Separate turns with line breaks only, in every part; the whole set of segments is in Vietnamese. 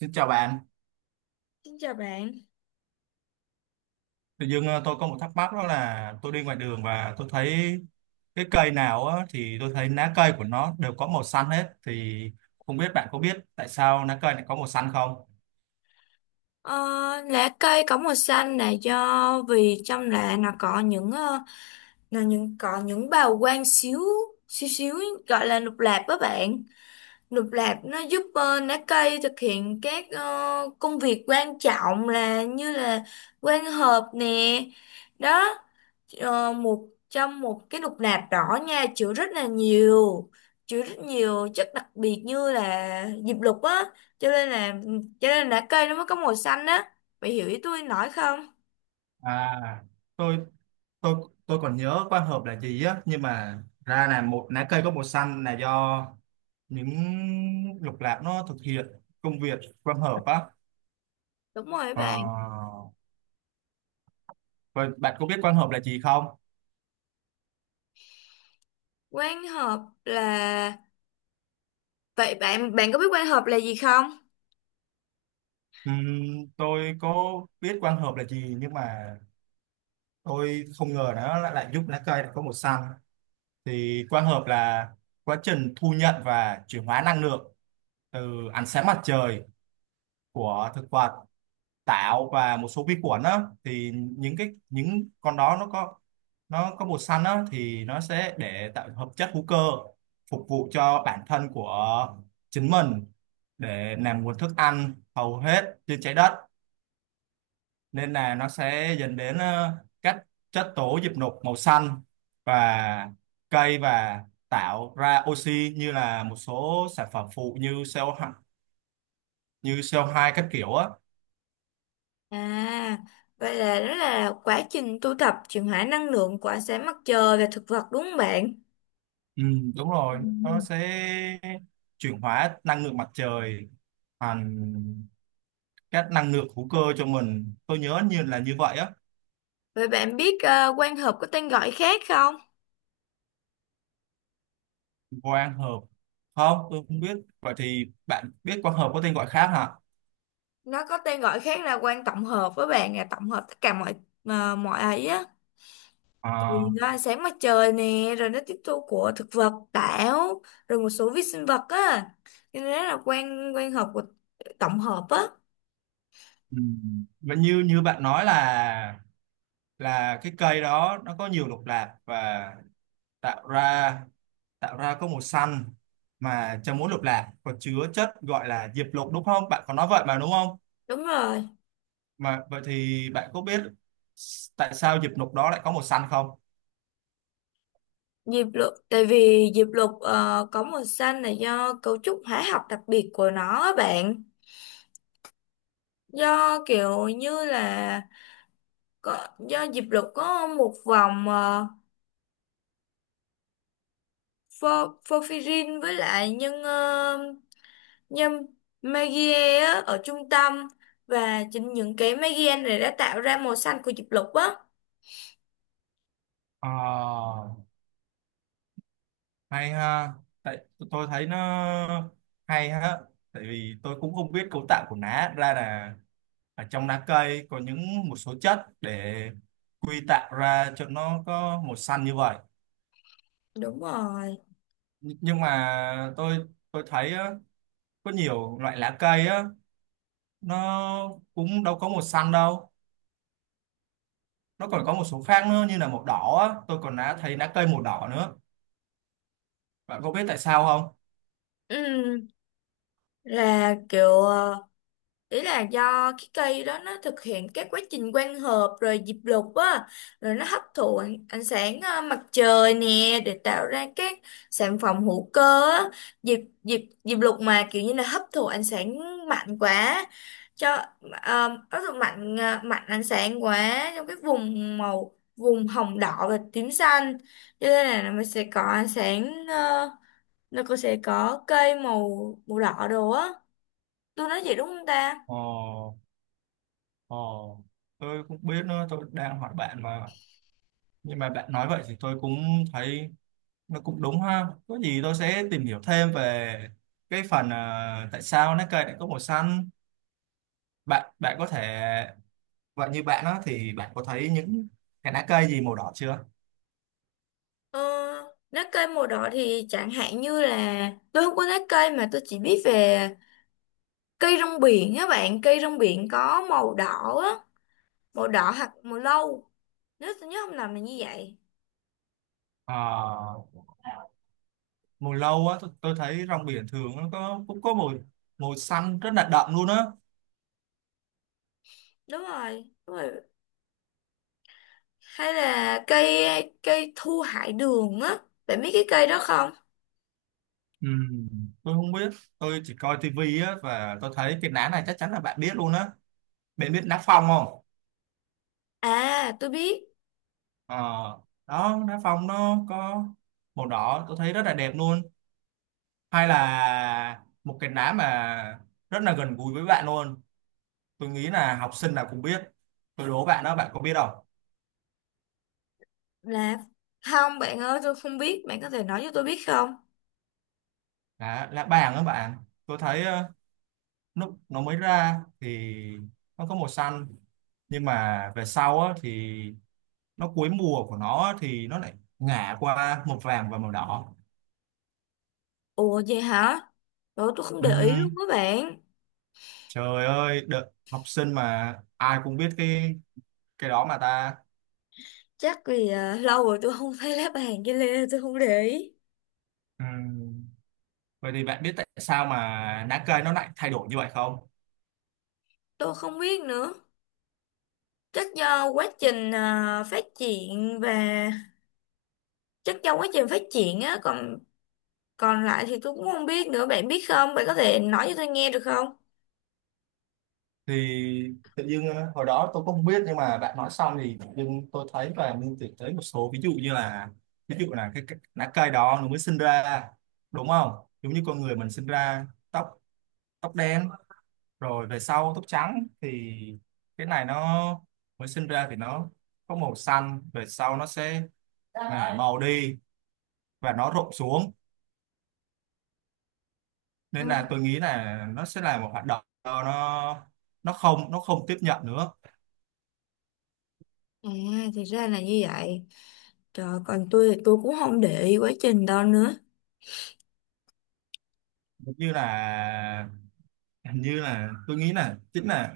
Xin chào bạn.
Xin chào bạn.
Tự dưng tôi có một thắc mắc đó là tôi đi ngoài đường và tôi thấy cái cây nào á, thì tôi thấy lá cây của nó đều có màu xanh hết thì không biết bạn có biết tại sao lá cây lại có màu xanh không?
Ờ, Lá cây có màu xanh là do vì trong lá nó có là những bào quang xíu xíu xíu gọi là lục lạp đó bạn. Lục lạp nó giúp lá cây thực hiện các công việc quan trọng là như là quang hợp nè. Đó, một cái lục lạp đỏ nha chứa rất nhiều chất đặc biệt như là diệp lục á cho nên cho nên lá cây nó mới có màu xanh á, bạn hiểu ý tôi nói không?
À, tôi tôi tôi còn nhớ quang hợp là gì á, nhưng mà ra là một lá cây có màu xanh là do những lục lạc nó thực hiện công việc quang hợp á.
Đúng rồi
Ờ,
bạn.
vậy bạn có biết quang hợp là gì không?
Quang hợp là, vậy bạn bạn có biết quang hợp là gì không?
Tôi có biết quang hợp là gì, nhưng mà tôi không ngờ nó lại giúp lá cây lại có màu xanh. Thì quang hợp là quá trình thu nhận và chuyển hóa năng lượng từ ánh sáng mặt trời của thực vật, tảo và một số vi khuẩn á, thì những cái những con đó nó có, nó có màu xanh á, thì nó sẽ để tạo hợp chất hữu cơ phục vụ cho bản thân của chính mình, để làm nguồn thức ăn hầu hết trên trái đất, nên là nó sẽ dẫn đến các chất tố diệp nục màu xanh và cây, và tạo ra oxy như là một số sản phẩm phụ như CO2, như CO2 các kiểu á.
À, vậy là nó là quá trình tu tập chuyển hóa năng lượng của ánh sáng mặt trời và thực vật, đúng không bạn?
Ừ, đúng
Ừ.
rồi, nó sẽ chuyển hóa năng lượng mặt trời thành các năng lượng hữu cơ cho mình. Tôi nhớ như là như vậy á.
Vậy bạn biết quan hợp có tên gọi khác không?
Quang hợp, không, tôi không biết. Vậy thì bạn biết quang hợp có tên gọi khác hả?
Nó có tên gọi khác là quang tổng hợp, với bạn là tổng hợp tất cả mọi ấy á, vì
À,
nó ánh sáng mặt trời nè, rồi nó tiếp thu của thực vật, tảo, rồi một số vi sinh vật á, cho nên là quan quan hợp của tổng hợp á.
ừ, và như như bạn nói là cái cây đó nó có nhiều lục lạc và tạo ra tạo ra có màu xanh, mà trong mỗi lục lạc có chứa chất gọi là diệp lục đúng không? Bạn có nói vậy mà đúng không?
Đúng rồi.
Mà vậy thì bạn có biết tại sao diệp lục đó lại có màu xanh không?
Diệp lục, tại vì diệp lục có màu xanh là do cấu trúc hóa học đặc biệt của nó á bạn, do kiểu như là có do diệp lục có một vòng porphyrin với lại nhân. Nhưng Magie á, ở trung tâm, và chính những cái Magie này đã tạo ra màu xanh của diệp lục á.
Ờ, hay ha. Tại tôi thấy nó hay ha. Tại vì tôi cũng không biết cấu tạo của lá, ra là ở trong lá cây có những một số chất để quy tạo ra cho nó có màu xanh như vậy.
Đúng rồi.
Nhưng mà tôi thấy á, có nhiều loại lá cây á nó cũng đâu có màu xanh đâu, nó còn có một số khác nữa như là màu đỏ á, tôi còn đã thấy lá cây màu đỏ nữa. Bạn có biết tại sao không?
Ừ, là kiểu, ý là do cái cây đó nó thực hiện các quá trình quang hợp, rồi diệp lục á, rồi nó hấp thụ ánh sáng mặt trời nè để tạo ra các sản phẩm hữu cơ á. Diệp diệp diệp lục mà kiểu như là hấp thụ ánh sáng mạnh quá, cho hấp thụ mạnh ánh sáng quá trong cái vùng hồng đỏ và tím xanh, cho nên là nó sẽ có ánh sáng, nó cũng sẽ có cây màu màu đỏ đồ á, tôi nói vậy đúng không ta?
Ồ, ồ, tôi cũng biết nữa, tôi đang hỏi bạn mà. Nhưng mà bạn nói vậy thì tôi cũng thấy nó cũng đúng ha. Có gì tôi sẽ tìm hiểu thêm về cái phần à, tại sao lá cây lại có màu xanh. Bạn bạn có thể, vậy như bạn đó thì bạn có thấy những cái lá cây gì màu đỏ chưa?
Ờ, Lá cây màu đỏ thì chẳng hạn như là tôi không có lá cây, mà tôi chỉ biết về cây rong biển á bạn, cây rong biển có màu đỏ á, màu đỏ hoặc màu nâu, nếu tôi nhớ không lầm là như vậy.
Ờ, mùi lâu á, tôi thấy rong biển thường nó có, cũng có mùi, mùi xanh rất là đậm luôn á.
Đúng rồi, hay là cây cây thu hải đường á, bạn biết cái cây đó không?
Ừ, tôi không biết, tôi chỉ coi tivi á, và tôi thấy cái lá này chắc chắn là bạn biết luôn á. Bạn biết lá phong không?
À tôi biết.
Ờ, đó, lá phong nó có màu đỏ, tôi thấy rất là đẹp luôn. Hay là một cái lá mà rất là gần gũi với bạn luôn, tôi nghĩ là học sinh nào cũng biết. Tôi đố bạn đó, bạn có biết không?
Là, không bạn ơi, tôi không biết, bạn có thể nói cho tôi biết không?
Lá lá bàng đó bạn. Tôi thấy lúc nó mới ra thì nó có màu xanh, nhưng mà về sau á, thì nó cuối mùa của nó á, thì nó lại ngả qua màu vàng và màu đỏ.
Ủa vậy hả? Ủa tôi không để ý luôn
Ừm,
các bạn.
trời ơi, đợt học sinh mà ai cũng biết cái đó mà ta.
Chắc vì lâu rồi tôi không thấy lá bàn với lê, tôi không để ý.
Ừm, vậy thì bạn biết tại sao mà lá cây nó lại thay đổi như vậy không?
Tôi không biết nữa, chắc do quá trình phát triển và chắc do quá trình phát triển á còn còn lại thì tôi cũng không biết nữa, bạn biết không, bạn có thể nói cho tôi nghe được không?
Thì tự dưng hồi đó tôi cũng không biết, nhưng mà bạn nói xong thì tự dưng tôi thấy và mình tưởng tới một số ví dụ như là, ví dụ là cái lá cây đó nó mới sinh ra đúng không, giống như con người mình sinh ra tóc, tóc đen, rồi về sau tóc trắng, thì cái này nó mới sinh ra thì nó có màu xanh, về sau nó sẽ là màu đi và nó rụng xuống. Nên
Ừ.
là tôi nghĩ là nó sẽ là một hoạt động nó, nó không tiếp nhận nữa.
À thì ra là như vậy. Trời, còn tôi thì tôi cũng không để ý quá trình đâu nữa.
Giống như là, hình như là, tôi nghĩ là chính là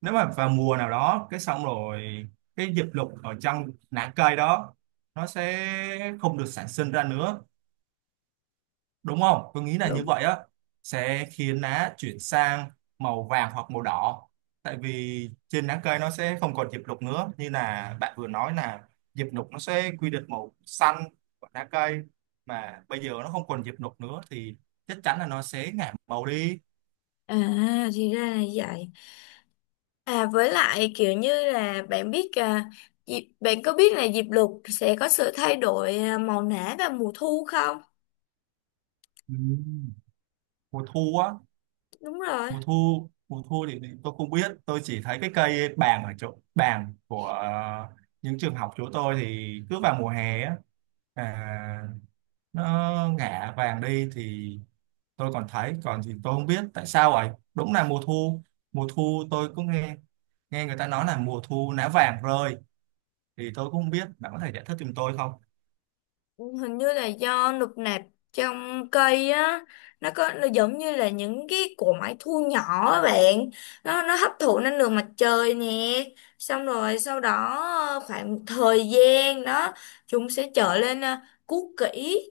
nếu mà vào mùa nào đó cái xong rồi cái diệp lục ở trong lá cây đó nó sẽ không được sản sinh ra nữa, đúng không, tôi nghĩ là như
Đúng.
vậy á. Sẽ khiến lá chuyển sang màu vàng hoặc màu đỏ, tại vì trên lá cây nó sẽ không còn diệp lục nữa, như là bạn vừa nói là diệp lục nó sẽ quy định màu xanh của lá cây, mà bây giờ nó không còn diệp lục nữa thì chắc chắn là nó sẽ ngả màu đi.
À thì ra là như vậy. À với lại kiểu như là bạn có biết là diệp lục sẽ có sự thay đổi màu nã vào mùa thu không?
Ừ, mùa thu á.
Đúng rồi.
Mùa thu thì tôi không biết, tôi chỉ thấy cái cây bàng ở chỗ bàng của những trường học chỗ tôi thì cứ vào mùa hè á là nó ngả vàng đi. Thì tôi còn thấy, còn thì tôi không biết tại sao vậy. Đúng là mùa thu, tôi cũng nghe, nghe người ta nói là mùa thu lá vàng rơi, thì tôi cũng không biết, bạn có thể giải thích giùm tôi không?
Hình như là do nụp nạp trong cây á, nó có, nó giống như là những cái cỗ máy thu nhỏ á bạn, nó hấp thụ năng lượng mặt trời nè, xong rồi sau đó khoảng một thời gian đó chúng sẽ trở lên cũ kỹ,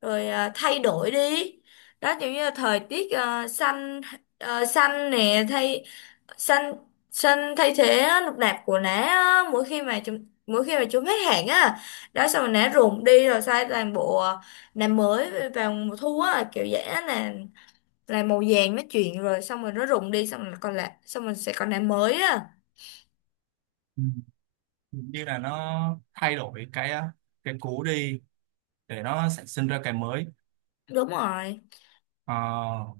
rồi thay đổi đi. Đó, giống như là thời tiết xanh, ờ, xanh nè thay xanh xanh thay thế á, nụp nạp của nó á, mỗi khi mà chúng hết hạn á. Đó, xong rồi nã ruộng đi, rồi sai toàn bộ nã mới vào mùa thu á, kiểu dễ là màu vàng nó chuyển, rồi xong rồi nó rụng đi, xong rồi còn lại, xong rồi sẽ còn nã mới á.
Ừ, như là nó thay đổi cái cũ đi để nó sản sinh ra cái mới.
Đúng rồi.
Ờ,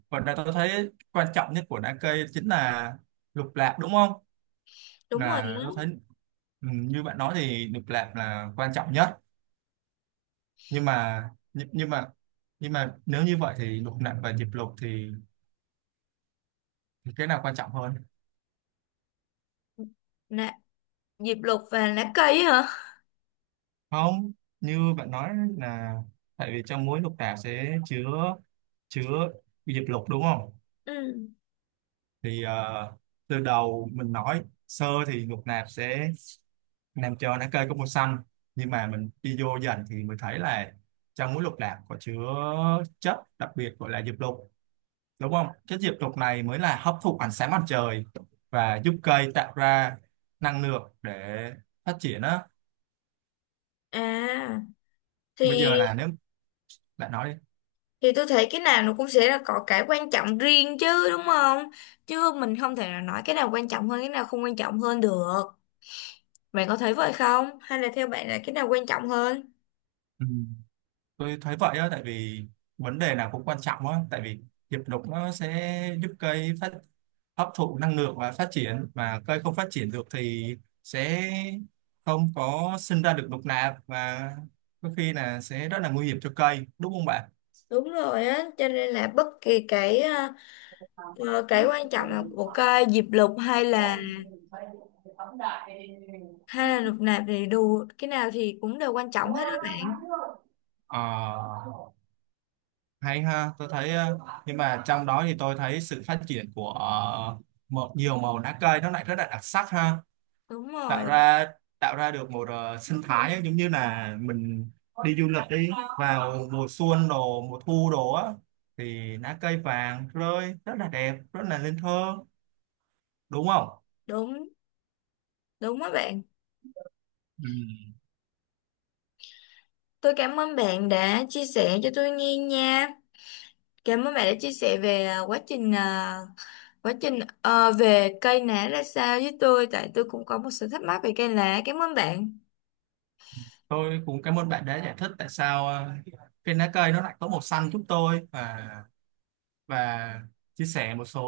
và đây tôi thấy quan trọng nhất của đá cây chính là lục lạc đúng không?
Đúng rồi á.
Là tôi thấy, ừ, như bạn nói thì lục lạc là quan trọng nhất, nhưng mà nhưng mà nhưng mà nếu như vậy thì lục lạc và diệp lục thì cái nào quan trọng hơn?
Nã diệp lục và nã cây hả?
Không, như bạn nói là tại vì trong mỗi lục lạc sẽ chứa, chứa diệp lục đúng không?
Ừ.
Thì từ đầu mình nói sơ thì lục lạc sẽ Nam cho lá cây có màu xanh, nhưng mà mình đi vô dần thì mình thấy là trong muối lục lạc có chứa chất đặc biệt gọi là diệp lục đúng không. Chất diệp lục này mới là hấp thụ ánh sáng mặt trời và giúp cây tạo ra năng lượng để phát triển á.
À
Bây
thì
giờ là nếu lại nói đi.
thì tôi thấy cái nào nó cũng sẽ là có cái quan trọng riêng chứ đúng không, chứ mình không thể nào nói cái nào quan trọng hơn cái nào không quan trọng hơn được, bạn có thấy vậy không, hay là theo bạn là cái nào quan trọng hơn?
Ừ, tôi thấy vậy á, tại vì vấn đề nào cũng quan trọng á, tại vì diệp lục nó sẽ giúp cây phát, hấp thụ năng lượng và phát triển, mà cây không phát triển được thì sẽ không có sinh ra được lục nạp, và có khi là sẽ rất là nguy hiểm cho cây đúng không bạn?
Đúng rồi á, cho nên là bất kỳ cái quan trọng là của cái diệp lục hay là lục nạp thì đủ, cái nào thì cũng đều quan trọng hết á bạn.
Ờ, hay ha. Tôi thấy nhưng mà trong đó thì tôi thấy sự phát triển của một nhiều màu lá cây nó lại rất là đặc sắc ha.
Đúng
tạo
rồi,
ra tạo ra được một sinh thái, giống như là mình đi du lịch đi, vào mùa xuân đồ mùa thu đồ á, thì lá cây vàng rơi rất là đẹp, rất là nên thơ đúng không?
đúng đúng á bạn.
Ừ,
Tôi cảm ơn bạn đã chia sẻ cho tôi nghe nha. Cảm ơn bạn đã chia sẻ về quá trình về cây lá ra sao với tôi, tại tôi cũng có một sự thắc mắc về cây lá. Cảm ơn bạn.
tôi cũng cảm ơn bạn đã giải thích tại sao cái lá cây nó lại có màu xanh giúp tôi, và chia sẻ một số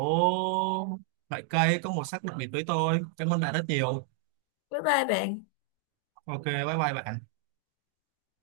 loại cây có màu sắc đặc biệt với tôi. Cảm ơn bạn rất nhiều.
Bye bye bạn.
OK, bye bye bạn.